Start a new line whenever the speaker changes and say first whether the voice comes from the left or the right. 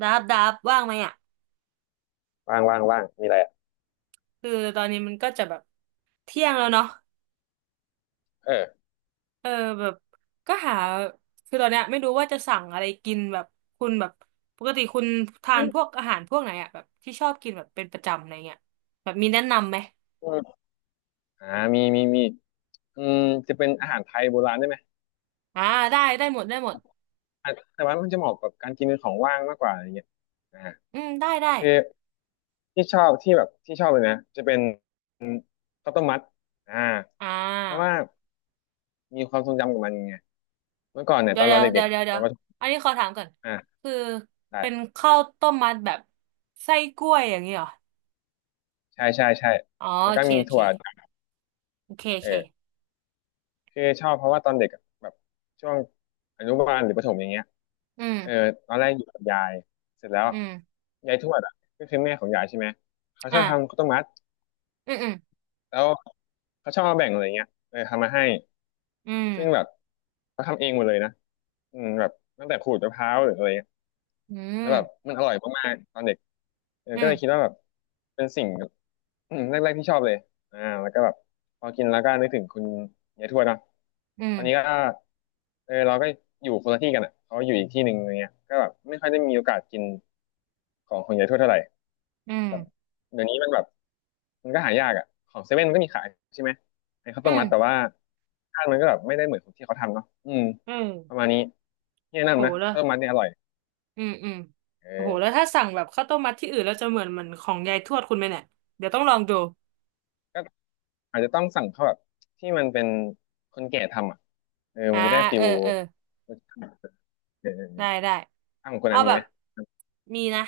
right: ดับดับว่างไหมอ่ะ
left: ว่างว่างว่างมีอะไรอ่ะ
right: คือตอนนี้มันก็จะแบบเที่ยงแล้วเนาะ
left: เออ
right: เออแบบก็หาคือตอนเนี้ยไม่รู้ว่าจะสั่งอะไรกินแบบคุณแบบปกติคุณทา
left: อ
right: น
left: ม
right: พวกอาหารพวกไหนอ่ะแบบที่ชอบกินแบบเป็นประจำอะไรเงี้ยแบบมีแนะนำไหม
left: ่ามีมีมีอืมจะเป็นอาหารไทยโบราณได้ไหม
right: อ่าได้ได้หมดได้หมด
left: อ่ะแต่ว่ามันจะเหมาะกับการกินเป็นของว่างมากกว่าอะไรเงี้ยอ่า
right: อืมได้ได้
left: คือที่ชอบที่แบบที่ชอบเลยนะจะเป็นข้าวต้มมัดอ่า
right: อ่
left: เพราะว่า
right: า
left: มีความทรงจำกับมันไงเมื่อก่อนเนี่ย
right: เดี๋
left: ต
right: ย
left: อ
right: ว
left: น
right: เดี๋
left: เรา
right: ยว
left: เด็
right: เดี๋ย
left: กๆ
right: ว
left: อะ
right: เดี๋ยว
left: ต
right: เดี๋
left: อ
right: ย
left: น
right: ว
left: ประถม
right: อันนี้ขอถามก่อน
left: อ่า
right: คือ
left: ได้
right: เป็นข้าวต้มมัดแบบไส้กล้วยอย่างนี้เหรอ
left: ใช่ใช่ใช่
right: อ๋อ
left: แล้ว
right: โอ
left: ก็
right: เค
left: มี
right: โอเค
left: ถั่ว
right: โอเคโอ
left: เออ
right: เค
left: คือชอบเพราะว่าตอนเด็กอะแบบช่วงอนุบาลหรือประถมอย่างเงี้ย
right: อื
left: เออ
right: ม
left: ตอนแรกอยู่กับยายเสร็จแล้ว
right: อืม
left: ยายทวดอ่ะก็คือแม่ของยายใช่ไหมเขาช
right: อ่ะ
left: อบทำข้าวต้มมัด
right: อืมอืม
left: แล้วเขาชอบมาแบ่งอะไรเงี้ยเออทำมาให้
right: อื
left: ซึ่งแบ
right: ม
left: บเขาทำเองหมดเลยนะอืมแบบตั้งแต่ขูดมะพร้าวหรืออะไร
right: อื
left: แล้วแบบ
right: ม
left: มันอร่อยมากๆตอนเด็กเออ
right: อื
left: ก็เลยคิด
right: ม
left: ว่าแบบเป็นสิ่งแบบอืมแรกๆที่ชอบเลยอ่าแล้วก็แบบพอกินแล้วก็นึกถึงคุณยายทวดเนอะ
right: อื
left: ตอนนี้ก็
right: ม
left: เออเราก็อยู่คนละที่กันอ่ะเขาอยู่อีกที่หนึ่งอะไรเงี้ยก็แบบไม่ค่อยได้มีโอกาสกินของคุณยายทวดเท่าไหร่
right: อืม
left: แบบเดี๋ยวนี้มันแบบมันก็หายากอ่ะของเซเว่นก็มีขายใช่ไหมไอ้ข้าว
right: อื
left: ต้ม
right: ม
left: มัดแต่ว่าค้านมันก็แบบไม่ได้เหมือนของที่เขาทำเนาะอืม
right: อื
left: ประ
right: ม
left: มาณนี้ที่แนะ
right: โห
left: นำนะ
right: แล้ว
left: ข้าวต้มมัดเนี่ยอร่อย
right: อืมอืมโอ้โห
left: เอ
right: แล้วถ้าสั่งแบบข้าวต้มมัดที่อื่นแล้วจะเหมือนของยายทวดคุณไหมเนี่ยเดี๋ยวต้องลองดู
left: อ อาจจะต้องสั่งเขาแบบที่มันเป็นคนแก่ทำอ่ะเออ
right: อ่า
left: มันจะได้ฟิ
right: เอ
left: ล
right: อเออ
left: รสชาติเออ
right: ได้ได้
left: อ้าวคน
right: เอา
left: นั้นมี
right: แบ
left: ไห
right: บ
left: ม
right: มีนะ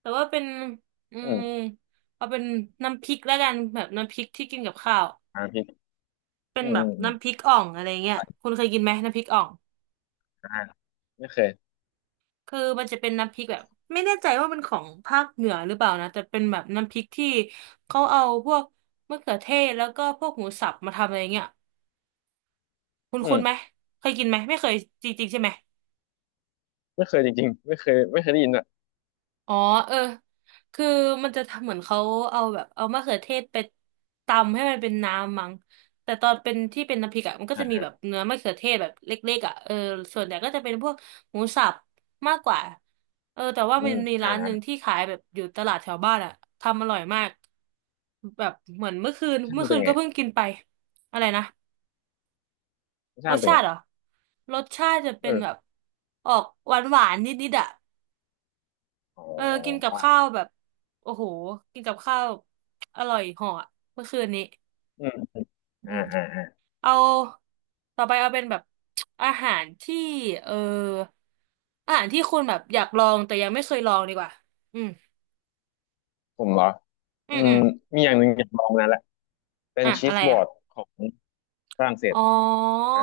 right: แต่ว่าเป็นอื
left: อื
right: ม
left: ม
right: เอาเป็นน้ำพริกแล้วกันแบบน้ำพริกที่กินกับข้าว
left: อ่าพี่
right: เป็น
left: อืม
right: แบ
left: อื
right: บ
left: มอืม
right: น้ำพริกอ่องอะไรเงี้ยคุณเคยกินไหมน้ำพริกอ่อง
left: อ่าไม่เคย
right: คือมันจะเป็นน้ำพริกแบบไม่แน่ใจว่ามันของภาคเหนือหรือเปล่านะแต่เป็นแบบน้ำพริกที่เขาเอาพวกมะเขือเทศแล้วก็พวกหมูสับมาทำอะไรเงี้ยคุณ
left: อื
right: คุณ
left: ม
right: ไหมเคยกินไหมไม่เคยจริงๆใช่ไหม
left: ไม่เคยจริงๆไม่เคยไม่เคยได้ยินอ่ะ
right: อ๋อเออคือมันจะทำเหมือนเขาเอามะเขือเทศไปตำให้มันเป็นน้ำมั้งแต่ตอนเป็นที่เป็นน้ำพริกอะมันก็จะ
left: อ่า
right: มีแบ
left: ฮะ
right: บเนื้อมะเขือเทศแบบเล็กๆอะเออส่วนใหญ่ก็จะเป็นพวกหมูสับมากกว่าเออแต่ว่า
left: อื
right: มัน
left: ม
right: มี
left: อ่า
right: ร้านหนึ่ง
left: อ่า
right: ที่ขายแบบอยู่ตลาดแถวบ้านอะทำอร่อยมากแบบเหมือนเมื่อคืน
left: รสชาติ
right: เมื่อ
left: มัน
right: คื
left: เป็น
right: นก็
left: ไง
right: เพิ่งกินไปอะไรนะ
left: รส
right: ร
left: ชา
right: ส
left: ติมันเป็น
right: ชา
left: ไง
right: ติเหรอรสชาติจะเป็
left: เอ
right: น
left: อ
right: แบบออกหวานๆนิดๆอะ
left: อ๋
right: เออกินกับ
left: อ
right: ข้าวแบบโอ้โหกินกับข้าวอร่อยเหาะเมื่อคืนนี้
left: อืมอม
right: อื
left: อ่า
right: ม
left: อ่าอ่า
right: เอาต่อไปเอาเป็นแบบอาหารที่เอออาหารที่คุณแบบอยากลองแต่ยังไม่เคยลองดีกว่าอืม
left: ผมเหรอ
right: อื
left: อื
right: มอื
left: ม
right: ม
left: มีอย่างหนึ่งอยากลองมานานละเป็น
right: อ่ะ
left: ชี
right: อะ
left: ส
right: ไร
left: บอ
right: อ่ะ
left: ร์ดของฝรั่งเศส
right: อ๋อ
left: อ่า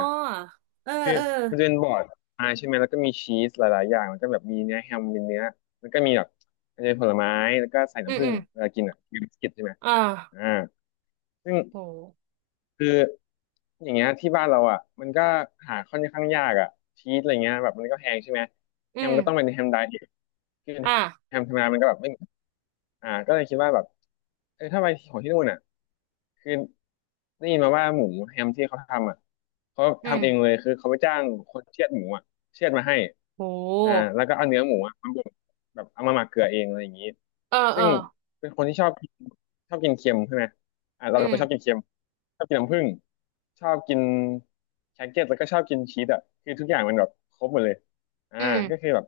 right: เออ
left: คือ
right: เออ
left: มันจะเป็นบอร์ดพายใช่ไหมแล้วก็มีชีสหลายๆอย่างแล้วก็แบบมีเนื้อแฮมเป็นเนื้อแล้วก็มีแบบอาจจะเป็นผลไม้แล้วก็ใส่
right: อืม
left: น้ำผึ้
right: อื
left: ง
right: ม
left: เวลากินอ่ะมีบิสกิตใช่ไหม
right: อ่า
left: อ่าซึ่ง
right: โห
left: คืออย่างเงี้ยที่บ้านเราอ่ะมันก็หาค่อนข้างยากอ่ะชีสอะไรเงี้ยแบบมันก็แพงใช่ไหม
right: อื
left: แฮมก็ต้องเป็น
right: ม
left: แฮมไดเอทคือ
right: อ่า
left: แฮมธรรมดามันก็แบบไม่อ่าก็เลยคิดว่าแบบเออถ้าไปของที่นู่นอ่ะคือได้ยินมาว่าหมูแฮมที่เขาทำอ่ะเขา
right: อืม
left: ทำเองเลยคือเขาไปจ้างคนเชือดหมูอ่ะเชือดมาให้
right: โ
left: อ่า
right: ห
left: แล้วก็เอาเนื้อหมูอ่ะมาบดแบบเอามาหมักเกลือเองอะไรอย่างงี้
right: เออเอ
left: ซึ่
right: อ
left: งเป็นคนที่ชอบกินชอบกินเค็มใช่ไหม อ่ะเรา
right: อื
left: เป็นคนชอบกิ
right: ม
left: นเค็มชอบกินน้ำผึ้งชอบกินแครกเก็ตแล้วก็ชอบกินชีสอ่ะคือทุกอย่างมันแบบครบหมดเลยอ่า
right: อืม
left: ก็คือแบบ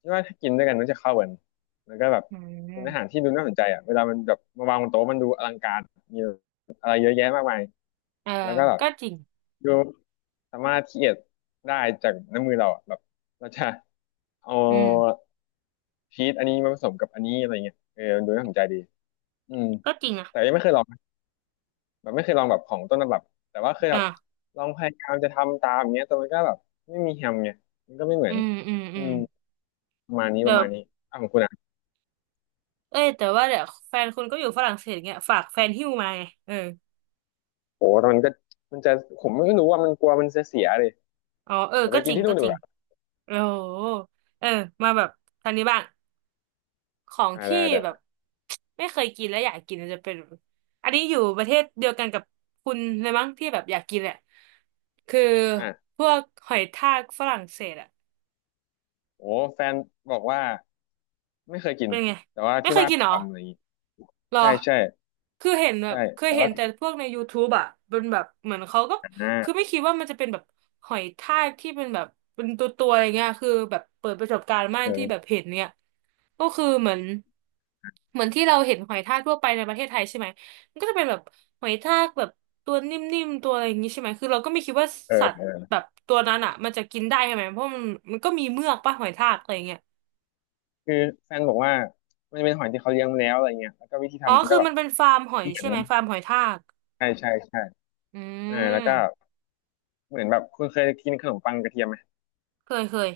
left: คิดว่าถ้ากินด้วยกันมันจะเข้ากันแล้วก็แบบ
right: อื
left: เป็นอาหาร
right: ม
left: ที่ดูน่าสนใจอ่ะเวลามันแบบมาวางบนโต๊ะมันดูอลังการมีอะไรเยอะแยะมากมาย
right: เออ
left: แล้วก็แบบ
right: ก็จริง
left: ดูสามารถคิดได้จากน้ำมือเราอะแบบเราจะเอา
right: อืม
left: ชีสอันนี้มาผสมกับอันนี้อะไรเงี้ยเออมันดูน่าสนใจดีอืม
right: ก็จริงอ่ะ
left: แต่ยังไม่เคยลอง แบบไม่เคยลองแบบของต้นฉบับแต่ว่าเคยแบบ
right: อ่า
left: ลองพยายามจะทำตามอย่างเงี้ยแต่มันก็แบบไม่มีแฮมไงมันก็ไม่เหมื
right: อื
left: อน
right: มอืม
left: อื
right: อืม
left: มประมาณนี้ป
right: เดี๋ย
left: ระ
right: ว
left: มาณนี้อ่ะของคุณอ่ะ
right: เอ้ยแต่ว่าเดี๋ยวแฟนคุณก็อยู่ฝรั่งเศสเงี้ยฝากแฟนหิ้วมาไงเออ
left: โหแต่มันก็มันจะผมไม่รู้ว่ามันกลัวมันจะเสียเลย
right: อ๋อเออ
left: เดี๋ยวไป
right: ก็จ
left: กิน
right: ริง
left: ที่
right: ก็
left: นู่นดี
right: จ
left: ก
right: ริง
left: ว่า
right: โอ้โหเออมาแบบทางนี้บ้างของ
left: อ่า
right: ที่
left: ได้ได้
right: แบบไม่เคยกินแล้วอยากกินมันจะเป็นอันนี้อยู่ประเทศเดียวกันกับคุณเลยมั้งที่แบบอยากกินแหละคือ
left: อ่ะ
right: พวกหอยทากฝรั่งเศสอะ
left: โอ้แฟนบอกว่าไม่เคยกิน
right: เป็นไง
left: แต่ว่า
right: ไม่
left: ที่
right: เคย
left: บ้าน
right: กิน
left: เค
right: เห
left: ย
right: รอ
left: ทำอะไรอย่างงี้
right: หรอ
left: ใช่ใช่
right: คือเห็นแบ
left: ใช่
right: บเคย
left: แต่
right: เห็น
left: ว่า
right: แต่พวกใน YouTube อ่ะเป็นแบบเหมือนเขาก็
left: อ่า
right: คือไม่คิดว่ามันจะเป็นแบบหอยทากที่เป็นแบบเป็นตัวอะไรเงี้ยคือแบบเปิดประสบการณ์มากที่แบบ
left: เออ
right: เห็นเนี่ยก็คือเหมือนที่เราเห็นหอยทากทั่วไปในประเทศไทยใช่ไหมมันก็จะเป็นแบบหอยทากแบบตัวนิ่มๆตัวอะไรอย่างงี้ใช่ไหมคือเราก็ไม่คิดว่าสัตว์
left: เออ
right: แบบตัวนั้นอ่ะมันจะกินได้ใช่ไหมเพราะมันก็มีเมือกป่ะหอยทากอะไรเงี้ย
left: คือแฟนบอกว่ามันเป็นหอยที่เขาเลี้ยงมาแล้วอะไรเงี้ยแล้วก็วิธี
right: อ๋อ
left: ทำ
right: คื
left: ก็
right: อ
left: แบบ
right: มันเป็นฟาร์มหอย
left: เหมือ
right: ใช่
left: น
right: ไหมฟาร์มหอยทาก
left: ใช่ใช่ใช่
right: อื
left: เออแล้วก็
right: ม
left: เหมือนแบบคุณเคยกินขนมปังกระเทียมไหม
right: เคยเคย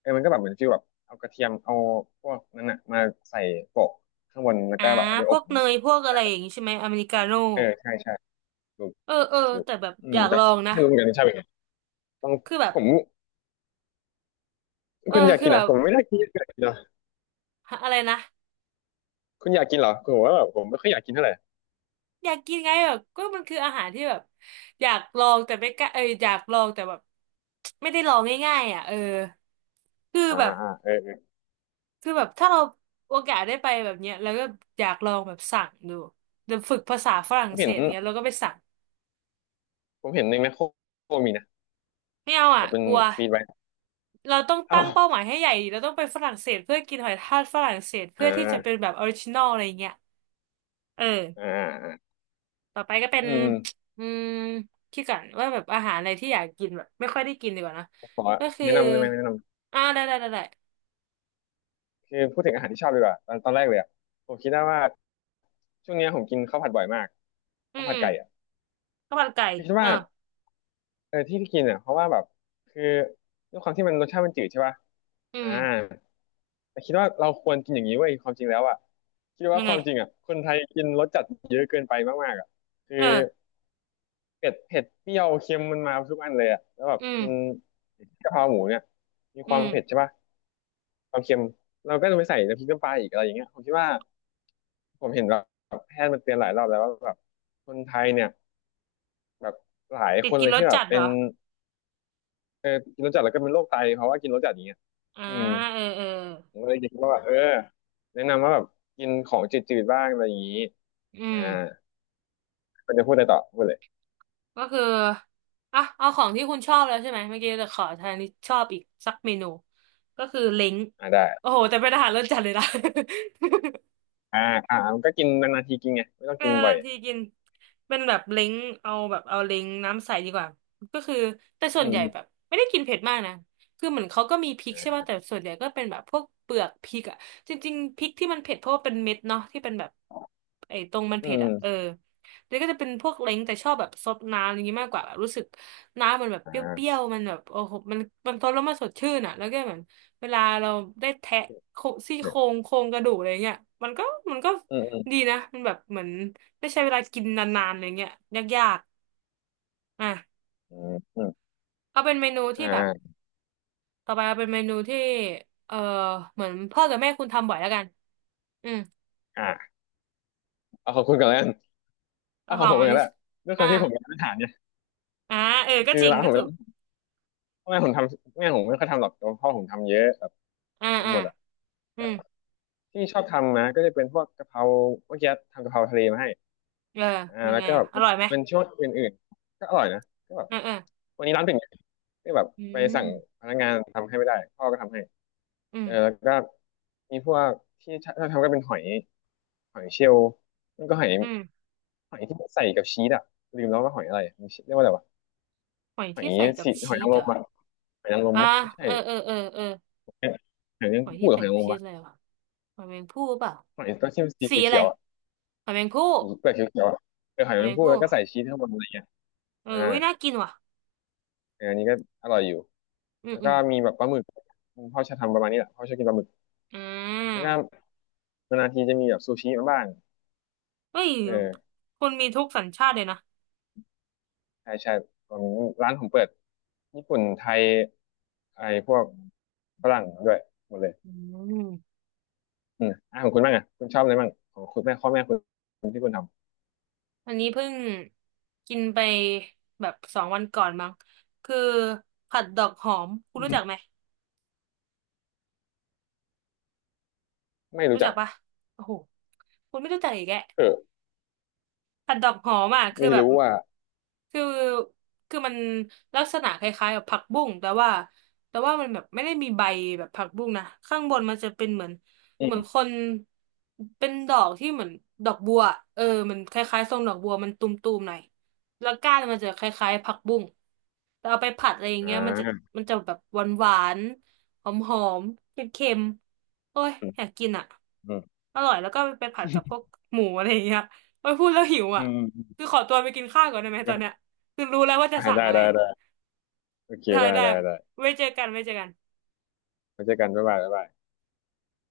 left: เออมันก็แบบเหมือนฟีลแบบเอากระเทียมเอาพวกนั้นอ่ะมาใส่โปะข้างบนแล้ว
right: อ่า
left: ก็แบบเอาไป
right: พ
left: อ
right: ว
left: บ
right: ก
left: มั้
right: เน
left: ง
right: ยพวกอะไรอย่างงี้ใช่ไหมอเมริกาโน่
left: เออใช่ใช่ถูก
right: เออเออ
left: ถูก
right: แต่แบบ
left: อื
right: อ
left: ม
right: ยาก
left: แต่
right: ลองนะ
left: ไม่รู้เหมือนกันใช่ไหมต้อง
right: คือแบบ
left: ผม
right: เออ
left: คุณอยาก
right: คือ
left: กินเห
right: แบ
left: รอ
right: บ
left: ผมไม่ได้กินอยากกินเหรอ
right: หาอะไรนะ
left: คุณอยากกินเหรอคือผมว่าแบบผมไม่ค่อยอยากกินเท่าไหร่
right: อยากกินไงแบบก็มันคืออาหารที่แบบอยากลองแต่ไม่กล้าเอออยากลองแต่แบบไม่ได้ลองง่ายๆอ่ะเออคือ
left: อ่า
right: แบบ
left: อ่าเออเออ
right: คือแบบถ้าเราโอกาสได้ไปแบบเนี้ยแล้วก็อยากลองแบบสั่งดูเดี๋ยวฝึกภาษาฝรั่
left: ผ
right: ง
left: ม
right: เศ
left: เห็น
right: สอย่างเงี้ยแล้วก็ไปสั่ง
left: ผมเห็นในแมคโครมีนะ
right: ไม่เอา
left: แบ
right: อ่ะ
left: บเป็น
right: กลัว
left: ฟีดไว้
right: เราต้อง
left: อ้า
right: ตั้ง
left: ว
right: เป้าหมายให้ใหญ่ดิเราต้องไปฝรั่งเศสเพื่อกินหอยทากฝรั่งเศส
left: อ่
right: เพื่อที่จะเป็น
left: า
right: แบบออริจินอลอะไรเงี้ยเออ
left: อ่าอ่า
right: ต่อไปก็เป็น
left: อืมอืม
right: อืมคิดก่อนว่าแบบอาหารอะไรที่อยากกินแบบไม่ค่อยได้กินดีกว่านะ
left: ขอ
right: ก็คือ
left: แนะนำได้ไหมแนะนำ
right: อ่าได้ได้ได้ได้
left: คือพูดถึงอาหารที่ชอบดีกว่าตอนแรกเลยอะผมคิดได้ว่าช่วงเนี้ยผมกินข้าวผัดบ่อยมาก
right: อื
left: ข้า
right: ม
left: วผั
right: อื
left: ด
right: ม
left: ไก่อ่ะ
right: ข้าวมันไก่
left: คือคิด
right: เออ
left: ว่าเออที่กินอ่ะเพราะว่าแบบคือด้วยความที่มันรสชาติมันจืดใช่ป่ะ
right: อื
left: อ่า
right: ม
left: แต่คิดว่าเราควรกินอย่างนี้เว้ยความจริงแล้วอ่ะคิดว่า
right: ยัง
left: ค
right: ไง
left: วามจริงอ่ะคนไทยกินรสจัดเยอะเกินไปมากๆอ่ะคือ
right: เออ
left: เผ็ดเปรี้ยวเค็มมันมาทุกอันเลยอ่ะแล้วแบบ
right: อื
left: กิน
right: ม
left: กะเพราหมูเนี่ยมีค
right: อื
left: วาม
right: ม
left: เผ็ดใช่ป่ะ ความเค็มเราก็จะไปใส่น้ำพริกน้ำปลาอีกอะไรอย่างเงี้ยผมคิดว่าผมเห็นแบบแพทย์มันเตือนหลายรอบแล้วว่าแบบคนไทยเนี่ยแบบหลาย
right: ติ
left: ค
right: ด
left: น
right: กิน
left: เลย
right: รส
left: ที่แบบ
right: จัดเห
left: เป็
right: ร
left: น
right: อ
left: เออกินรสจัดแล้วก็เป็นโรคไตเพราะว่ากินรสจัดอย่างเงี้ย
right: อ่า
left: อืม
right: เออเออ
left: ผมก็เลยคิดว่าแบบเออแนะนำว่าแบบกินของจืดๆบ้างอะไรอย่างงี้
right: อื
left: อ่า
right: ม
left: ก็จะพูดอะไรต่อพูดเลย
right: ก็คืออ่ะเอาของที่คุณชอบแล้วใช่ไหมเมื่อกี้จะขอทางที่ชอบอีกสักเมนู ก็คือเล้ง
left: อ่าได้
right: โอ้โหแต่เป็นอาหารรสจัดเลยนะ
left: อ่าอ่ามันก็กินนานๆทีกินไงไม่ต้อง
right: เป็น
left: กินบ่
right: นา
left: อย
right: นๆทีกินเป็นแบบเล้งเอาแบบเอาเล้งน้ำใสดีกว่าก็คือแต่ส่
left: อื
right: วนใหญ่แบบ
left: ม
right: ไม่ได้กินเผ็ดมากนะคือเหมือนเขาก็มีพริ
left: อื
right: กใช่ป่ะ
left: ม
right: แต่ส่วนใหญ่ก็เป็นแบบพวกเปลือกพริกอะจริงๆพริกที่มันเผ็ดเพราะว่าเป็นเม็ดเนาะที่เป็นแบบไอ้ตรงมัน
left: อื
right: เผ็ดอะเออ
left: ม
right: แล้วก็จะเป็นพวกเล้งแต่ชอบแบบซดน้ำอะไรอย่างงี้มากกว่าแบบรู้สึกน้ำมันแบบ
left: อ
right: เปรี้ย
left: ่า
right: วๆมันแบบโอ้โหมันซดแล้วมันสดชื่นอะแล้วก็เหมือนเวลาเราได้แทะโคซี่โครงโครงกระดูกอะไรเงี้ยมันก็มันก็
left: อืมอืม
right: ดีนะมันแบบเหมือนไม่ใช่เวลากินนานๆอะไรเงี้ยยากๆอ่ะ
left: อืมอืม
right: เอาเป็นเมนู
left: อมอ่
right: ที่แบบ
left: า
right: ต่อไปเอาเป็นเมนูที่เออเหมือนพ่อกับแม่คุณทำบ่อยแล้วกันอืม
left: อ่าเอาขอบคุณก่อนแล้วกัน
right: แล้
left: อ้า
right: วข
left: ว
right: อ
left: ผ
right: ง
left: มเห
right: อั
left: มือ
right: น
left: งนกัน
right: นี้
left: แหละด้วยค
right: อ่า
left: วามที่ผมเป็นร้านอาหารเนี่ย
right: อ่าเออก็
left: คือ
right: จริง
left: ร้าน
right: ก็
left: ผมเป็
right: ถู
left: น
right: ก
left: ร้านแม่ผมทำแม่ผมไม่ค่อยทำหรอกแต่ว่าพ่อผมทำเยอะแบบ
right: อ่า
left: ทำ
right: อ่า
left: หมดอะ
right: อื
left: แต่
right: ม
left: ที่ชอบทำนะก็จะเป็นพวกกะเพราเมื่อกี้ทำกะเพราทะเลมาให้
right: เออเป็น
left: แล้ว
right: ไง
left: ก็
right: อ่ะ
left: แบบ
right: อร่อยไหม
left: เป็นช่วงอื่นๆก็อร่อยนะก็แบบ
right: เออเออ
left: วันนี้ร้านปิดไงก็แบบ
right: อื
left: ไปสั่ง
right: ม
left: พนักงานทำให้ไม่ได้พ่อก็ทำให้
right: อื
left: เอ
right: ม
left: อแล้วก็มีพวกที่ชอบทำก็เป็นหอยหอยเชลล์มันก็หอย
right: อืม
left: หอยที่ใส่กับชีสอะลืมแล้วว่าหอยอะไรมันเรียกว่าอะไรวะ
right: หอย
left: หอ
right: ที่
left: ย
right: ใส่กับ
left: สีหอ
right: ชี
left: ยนา
right: ส
left: งร
right: เหร
left: ม
right: อ
left: อะ หอยนางรม
right: อ่า
left: ปะไม่ใช่
right: เออเออเออเออ
left: หอยนางร
right: ห
left: ม
right: อย
left: พู
right: ที่
left: ดหรือ
right: ใส่
left: หอยนา
right: กับ
left: งรม
right: ชีส
left: ปะ
right: อะไรวะหอยแมงภู่เปล่า
left: หอยต้องชิมนสี
right: สีอะไร
left: เขียวๆอ่ะ
right: หอยแมงภู่
left: สีเปลือกเขียวๆอ่ะเออหอย
right: หอย
left: นาง
right: แม
left: รม
right: ง
left: พูด
right: ภู่
left: แล้วก็ใส่ชีสข้างบนอะไรเงี้ย
right: เอ
left: อ่า
right: อวิน่ากินว่ะ
left: เอออันนี้ก็อร่อยอยู่
right: อืม
left: แล้ว
right: อื
left: ก็
right: ม
left: มีแบบปลาหมึกพ่อชอบทำประมาณนี้แหละพ่อชอบกินปลาหมึก
right: อ่
left: ก็
right: า
left: นานๆทีจะมีแบบซูชิมาบ้าง
right: เฮ้ย
left: เออ
right: คนมีทุกสัญชาติเลยนะ
left: ใช่ใช่ผมร้านผมเปิดญี่ปุ่นไทยไอ้พวกฝรั่งด้วยหมดเลย
right: อืม
left: อืมอ่ะของคุณบ้างอ่ะคุณชอบอะไรบ้างของคุณแม่พ่อแม่คุณที่คุณท
right: อันนี้เพิ่งกินไปแบบสองวันก่อนมั้งคือผัดดอกหอมคุ
left: ำ
right: ณ
left: อื
right: รู้จัก
left: ม
right: ไหม
left: ไม่รู้
right: รู้จั
left: จั
right: ก
left: ก
right: ปะโอ้โหคุณไม่รู้จักอีกแก
left: เออ
right: ผัดดอกหอมอ่ะคือ
left: ไม่
right: แบบ
left: รู้ว่า
right: คือคือมันลักษณะคล้ายๆกับผักบุ้งแต่ว่าแต่ว่ามันแบบไม่ได้มีใบแบบผักบุ้งนะข้างบนมันจะเป็นเหมือน
left: อื
right: เหมือนค
left: ม
right: นเป็นดอกที่เหมือนดอกบัวเออมันคล้ายๆทรงดอกบัวมันตุมๆหน่อยแล้วก้านมันจะคล้ายๆผักบุ้งแต่เอาไปผัดอะไรอย่าง
left: อ่
right: เงี้ยมันจะ
left: า
right: แบบหวานๆหอมๆเค็มๆโอ้ยอยากกินอ่ะ
left: อืม
right: อร่อยแล้วก็ไปผัดกับพวกหมูอะไรอย่างเงี้ย โอ้ยพูดแล้วหิว
left: อื
right: อ่ะ
left: มอืม
right: คือขอตัวไปกินข้าวก่อนได้ไหม
left: แล้ว
right: ต
left: ก็
right: อนเนี้ยคือรู้แล้วว่าจะสั่ง
left: ได้
right: อะไร
left: ได้ได้โอเค
right: ได้
left: ได้
right: ได้
left: ได้ได้
right: ไว้เจอกันไว้เจอกัน
left: ไว้เจอกันบ๊ายบายบ๊ายบาย